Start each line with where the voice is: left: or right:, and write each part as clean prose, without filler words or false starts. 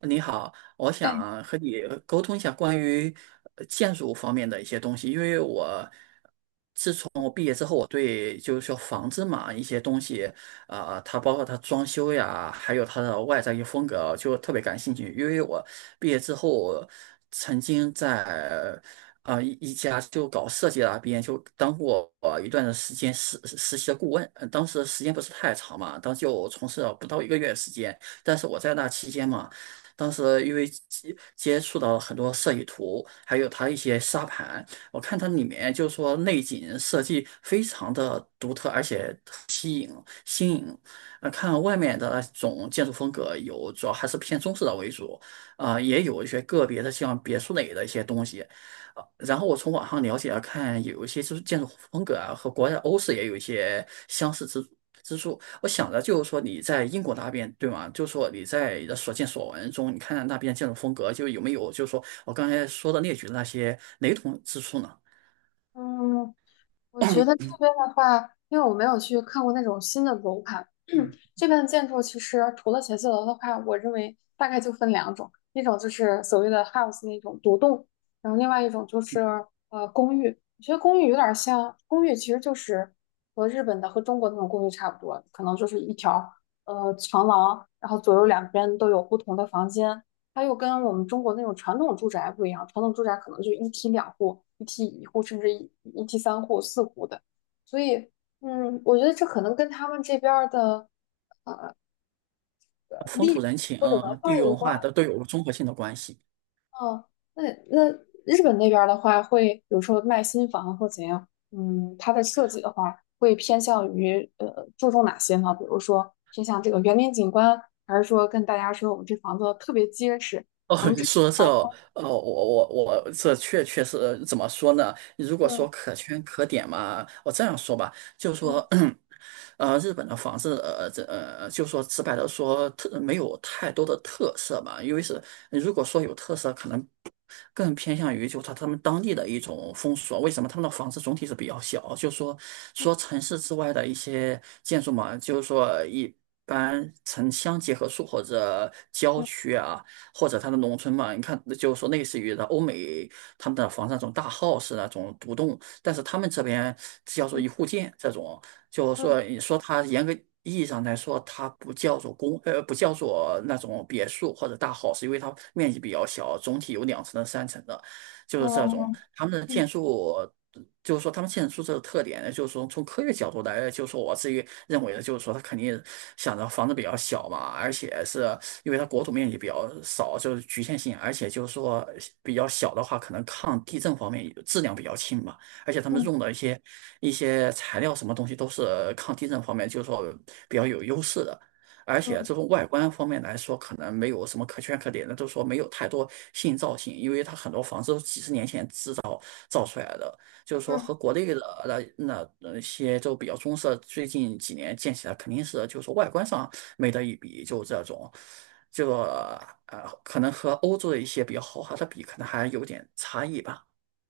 right: 你好，我
left: 哎，
right: 想和你沟通一下关于建筑方面的一些东西，因为我从我毕业之后，我对就是说房子嘛一些东西，它包括它装修呀，还有它的外在一些风格，就特别感兴趣。因为我毕业之后曾经在一家就搞设计的那边就当过一段的时间实习的顾问，当时时间不是太长嘛，当时就从事了不到一个月时间。但是我在那期间嘛，当时因为接触到很多设计图，还有它一些沙盘。我看它里面就是说内景设计非常的独特，而且新颖。看外面的那种建筑风格有，主要还是偏中式的为主，也有一些个别的像别墅类的一些东西。然后我从网上了解了看，有一些就是建筑风格啊，和国外的欧式也有一些相似之处。我想着就是说你在英国那边对吗？就是说你在你的所见所闻中，你看看那边建筑风格，就有没有就是说我刚才说的列举的那些雷同之处呢？
left: 嗯，我觉得这边的话，因为我没有去看过那种新的楼盘，这边的建筑其实除了写字楼的话，我认为大概就分两种，一种就是所谓的 house 那种独栋，然后另外一种就是公寓。我觉得公寓有点像，公寓其实就是和日本的和中国那种公寓差不多，可能就是一条长廊，然后左右两边都有不同的房间。它又跟我们中国那种传统住宅不一样，传统住宅可能就一梯两户、一梯一户，甚至一梯三户、四户的。所以，我觉得这可能跟他们这边儿的
right: 风
left: 历
right: 土
left: 史
right: 人情，
left: 或者文
right: 地
left: 化
right: 域
left: 有
right: 文
left: 关。
right: 化的都有个综合性的关系。
left: 啊，那那日本那边的话，会比如说卖新房或怎样，嗯，它的设计的话，会偏向于注重哪些呢？比如说偏向这个园林景观，还是说跟大家说我们这房子特别结实？
right: 哦，你说这哦，我这确实怎么说呢？如果
left: 嗯
right: 说可圈可点嘛，我这样说吧，就
left: 嗯
right: 说，日本的房子，这就说直白的说，特没有太多的特色吧，因为是如果说有特色，可能更偏向于就他们当地的一种风俗啊。为什么他们的房子总体是比较小？就说城市之外的一些建筑嘛，就是说一般城乡结合处或者郊
left: 嗯
right: 区啊。或者它的农村嘛，你看就是说类似于的欧美他们的房子那种大 house 那种独栋，但是他们这边叫做
left: 嗯
right: 一户建这种，就是
left: 嗯
right: 说你说它严格。意义上来说，它不叫做那种别墅或者大 house，因为它面积比较小，总体有2层的、3层的。就
left: 嗯
right: 是这种
left: 嗯
right: 他们的
left: 嗯
right: 建筑，就是说他们建筑这个特点呢，就是说从科学角度来，就是说我自己认为的，就是说他肯定想着房子比较小嘛，而且是因为它国土面积比较少，就是局限性，而且就是说比较小的话，可能抗地震方面也质量比较轻嘛，而且他
left: 嗯
right: 们
left: 嗯。
right: 用的一些材料什么东西都是抗地震方面就是说比较有优势的。而
left: 嗯
right: 且这
left: 嗯
right: 种外观方面来说，可能没有什么可圈可点的，就是说没有太多新造型，因为它很多房子都是几十年前制造出来的，就是说和
left: 嗯
right: 国内的那些就比较中式，最近几年建起来肯定是就是外观上没得一比，就这种，这个可能和欧洲的一些比较豪华的比，可能还有点差异吧。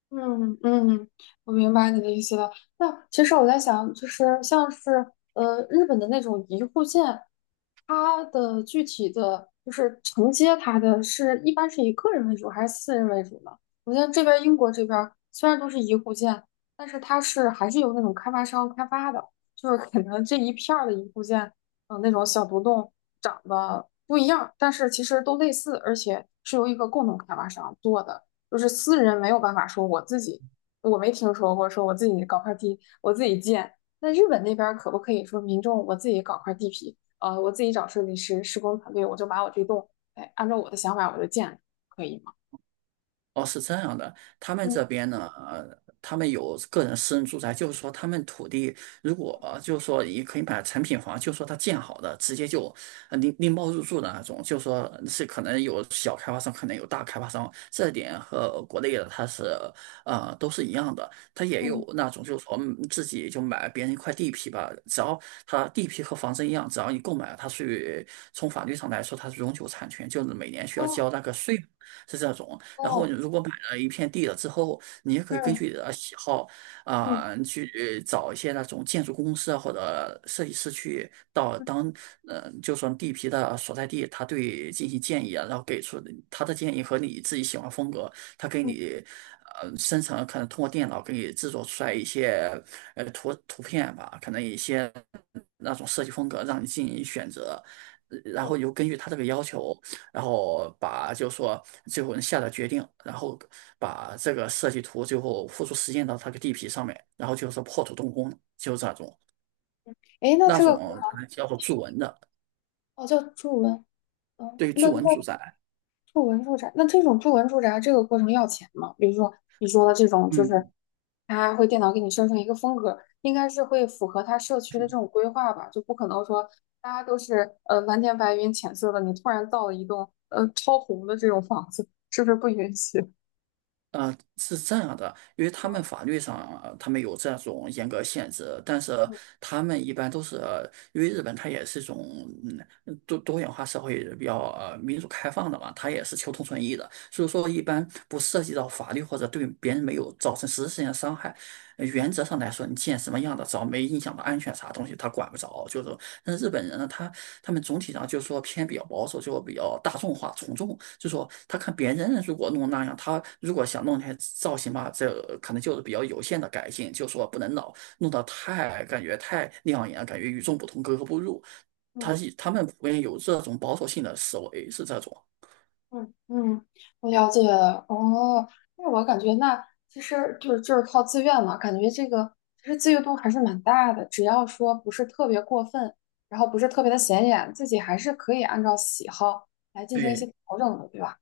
left: 嗯嗯，我明白你的意思了。那其实我在想，就是像是日本的那种一户建，它的具体的就是承接它的是一般是以个人为主还是私人为主呢？我觉得这边英国这边虽然都是一户建，但是它是还是由那种开发商开发的，就是 可能这一片儿的一户建，嗯、那种小独栋长得不一样，但是其实都类似，而且是由一个共同开发商做的。就是私人没有办法说我自己，我没听说过说我自己搞块地，我自己建。那日本那边可不可以说民众我自己搞块地皮，我自己找设计师、施工团队，我就把我这栋，哎，按照我的想法我就建了可以吗？
right: 哦，是这样的，他们这
left: 嗯
right: 边呢，他们有个人私人住宅，就是说他们土地如果就是说也可以买成品房，就是说他建好的，直接就拎包入住的那种，就是说是可能有小开发商，可能有大开发商，这点和国内的它是都是一样的，他也
left: 嗯
right: 有那种就是说自己就买别人一块地皮吧，只要他地皮和房子一样，只要你购买了，它属于从法律上来说它是永久产权，就是每年需要
left: 哦
right: 交那个税。是这种，然后
left: 哦
right: 你如果买了一片地了之后，你也可以根
left: 嗯
right: 据你的喜好啊、
left: 嗯
right: 去找一些那种建筑公司啊或者设计师去到
left: 嗯
right: 就说地皮的所在地，他对进行建议啊，然后给出他的建议和你自己喜欢风格，他给
left: 嗯，
right: 你。生成可能通过电脑给你制作出来一些图片吧，可能一些那种设计风格让你进行选择，然
left: 哦，
right: 后又根据他这个要求，然后把就说最后下的决定，然后把这个设计图最后付出实践到他个地皮上面，然后就是破土动工，就是这种
left: 哎，那
right: 那
left: 这个
right: 种可能叫做筑文的，
left: 哦叫住文，哦，
right: 对于
left: 那
right: 筑文
left: 那
right: 住宅，
left: 住文住宅，那这种住文住宅这个过程要钱吗？比如说你说的这种就是
right: 嗯。
left: 它会电脑给你生成一个风格，应该是会符合他社区的这种规划吧，就不可能说大家都是蓝天白云浅色的，你突然造了一栋超红的这种房子，是不是不允许？
right: 是这样的，因为他们法律上他们有这种严格限制，但是他们一般都是，因为日本它也是一种多元化社会比较民主开放的嘛，它也是求同存异的，所以说一般不涉及到法律或者对别人没有造成实质性的伤害。原则上来说，你建什么样的，只要没影响到安全啥东西，他管不着，就是但是日本人呢，他们总体上就是说偏比较保守，就比较大众化、从众，就说他看别人如果弄那样，他如果想弄那些造型吧，这可能就是比较有限的改进，就说不能老弄得太感觉太亮眼，感觉与众不同、格格不入。
left: 嗯
right: 他们普遍有这种保守性的思维，是这种。
left: 嗯嗯，我了解了。哦，那我感觉那其实就是靠自愿嘛，感觉这个其实自由度还是蛮大的，只要说不是特别过分，然后不是特别的显眼，自己还是可以按照喜好来进行一些
right: 对。
left: 调整的，对吧？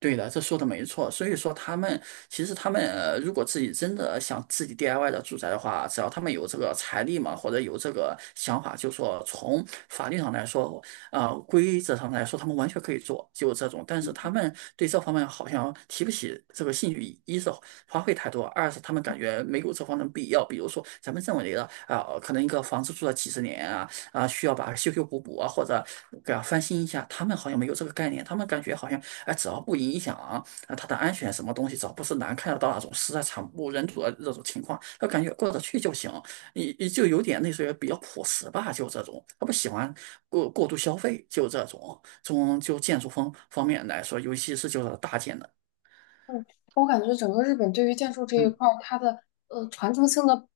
right: 对的，这说的没错。所以说，其实他们如果自己真的想自己 DIY 的住宅的话，只要他们有这个财力嘛，或者有这个想法，就说从法律上来说，啊，规则上来说，他们完全可以做，就这种。但是他们对这方面好像提不起这个兴趣，一是花费太多，二是他们感觉没有这方面的必要。比如说，咱们认为的啊、可能一个房子住了几十年啊，啊，需要把它修修补补啊，或者给它翻新一下，他们好像没有这个概念，他们感觉好像。哎，只要不影响啊它的安全什么东西，只要不是难看得到那种实在惨不忍睹的这种情况，他感觉过得去就行。你就有点类似于比较朴实吧，就这种，他不喜欢过度消费，就这种。从就建筑方面来说，尤其是就是大件的，
left: 嗯我感觉整个日本对于建筑这一
right: 嗯
left: 块儿，它的传承性的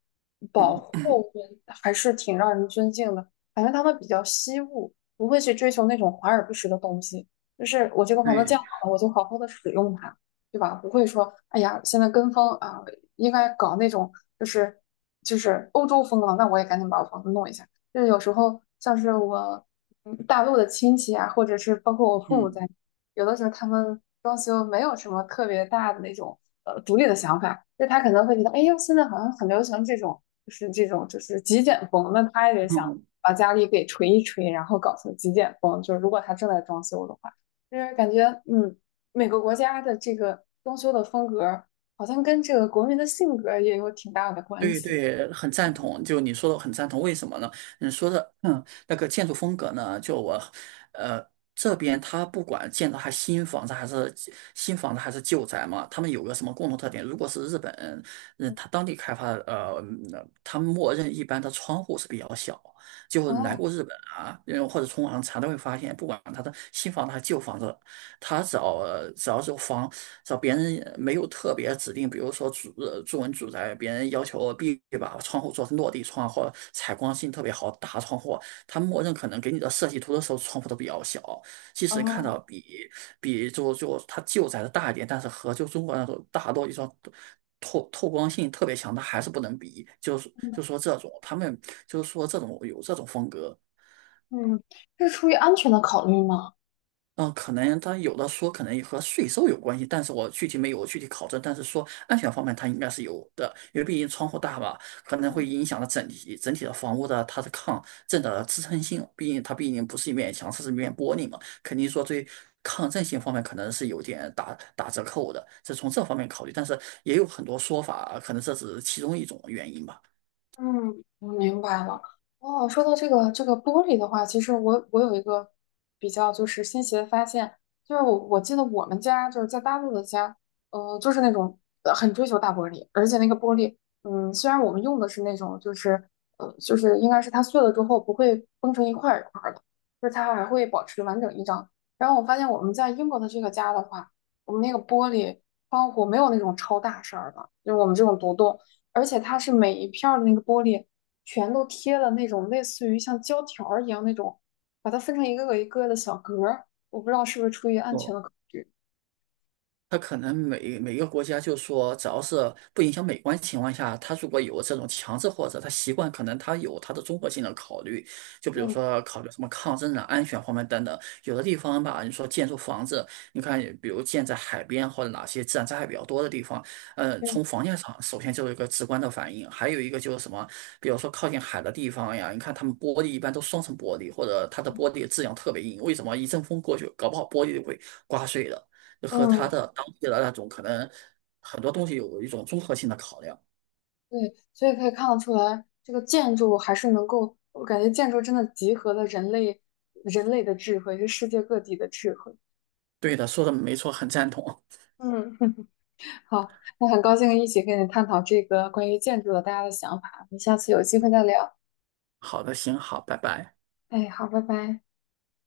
left: 保
right: 嗯，嗯
left: 护还是挺让人尊敬的。感觉他们比较惜物，不会去追求那种华而不实的东西。就是我这个房子建
right: 对，
left: 好了，我就好好的使用它，对吧？不会说，哎呀，现在跟风啊，应该搞那种就是欧洲风了，那我也赶紧把我房子弄一下。就是有时候像是我大陆的亲戚啊，或者是包括我父母
right: 嗯
left: 在。有的时候他们装修没有什么特别大的那种独立的想法，就他可能会觉得，哎呦，现在好像很流行这种，就是这种就是极简风，那他也得
right: 嗯。
left: 想
right: 嗯
left: 把家里给锤一锤，然后搞成极简风。就是如果他正在装修的话，就是感觉嗯，每个国家的这个装修的风格好像跟这个国民的性格也有挺大的关
right: 对
left: 系。
right: 对，很赞同。就你说的，很赞同。为什么呢？你说的，那个建筑风格呢，就我，呃，这边它不管建的还新房子还是旧宅嘛，他们有个什么共同特点？如果是日本，他当地开发他们默认一般的窗户是比较小。就来过
left: 哦
right: 日本啊，或者从网上查都会发现，不管他的新房子还是旧房子，他只要是房找别人没有特别指定，比如说作文主宅，别人要求必须把窗户做成落地窗或者采光性特别好大窗户，他默认可能给你的设计图的时候窗户都比较小，即使看
left: 哦，
right: 到比就它旧宅的大一点，但是和就中国那种大落地窗。透光性特别强，它还是不能比，就是
left: 嗯
right: 就说这种他们就是说这种有这种风格，
left: 嗯，是出于安全的考虑吗？
right: 嗯，可能他有的说可能也和税收有关系，但是我具体没有具体考证，但是说安全方面它应该是有的，因为毕竟窗户大吧，可能会影响了整体的房屋的它的抗震的支撑性，它毕竟不是一面墙，是一面玻璃嘛，肯定说对抗震性方面可能是有点打折扣的，是从这方面考虑，但是也有很多说法，可能这只是其中一种原因吧。
left: 嗯，我明白了。哦，说到这个这个玻璃的话，其实我有一个比较就是新奇的发现，就是我记得我们家就是在大陆的家，就是那种很追求大玻璃，而且那个玻璃，虽然我们用的是那种就是就是应该是它碎了之后不会崩成一块儿一块儿的，就是它还会保持完整一张。然后我发现我们在英国的这个家的话，我们那个玻璃窗户没有那种超大扇儿的，就是我们这种独栋。而且它是每一片儿的那个玻璃全都贴了那种类似于像胶条儿一样那种，把它分成一个个一个的小格儿。我不知道是不是出于安全
right: 哦。
left: 的考虑。
right: 它可能每个国家就说，只要是不影响美观情况下，它如果有这种强制或者它习惯，可能它有它的综合性的考虑，就比如
left: 嗯，
right: 说考虑什么抗震啊、安全方面等等。有的地方吧，你说建筑房子，你看比如建在海边或者哪些自然灾害比较多的地方，
left: 嗯
right: 从房价上首先就有一个直观的反应，还有一个就是什么，比如说靠近海的地方呀，你看他们玻璃一般都双层玻璃，或者它的玻璃质量特别硬，为什么一阵风过去，搞不好玻璃就会刮碎了。和他
left: 嗯，
right: 的当地的那种可能很多东西有一种综合性的考量。
left: 对，所以可以看得出来，这个建筑还是能够，我感觉建筑真的集合了人类的智慧，是世界各地的智慧。
right: 对的，说的没错，很赞同。
left: 嗯，好，那很高兴一起跟你探讨这个关于建筑的大家的想法，我们下次有机会再聊。
right: 好的，行，好，拜拜。
left: 哎，好，拜拜。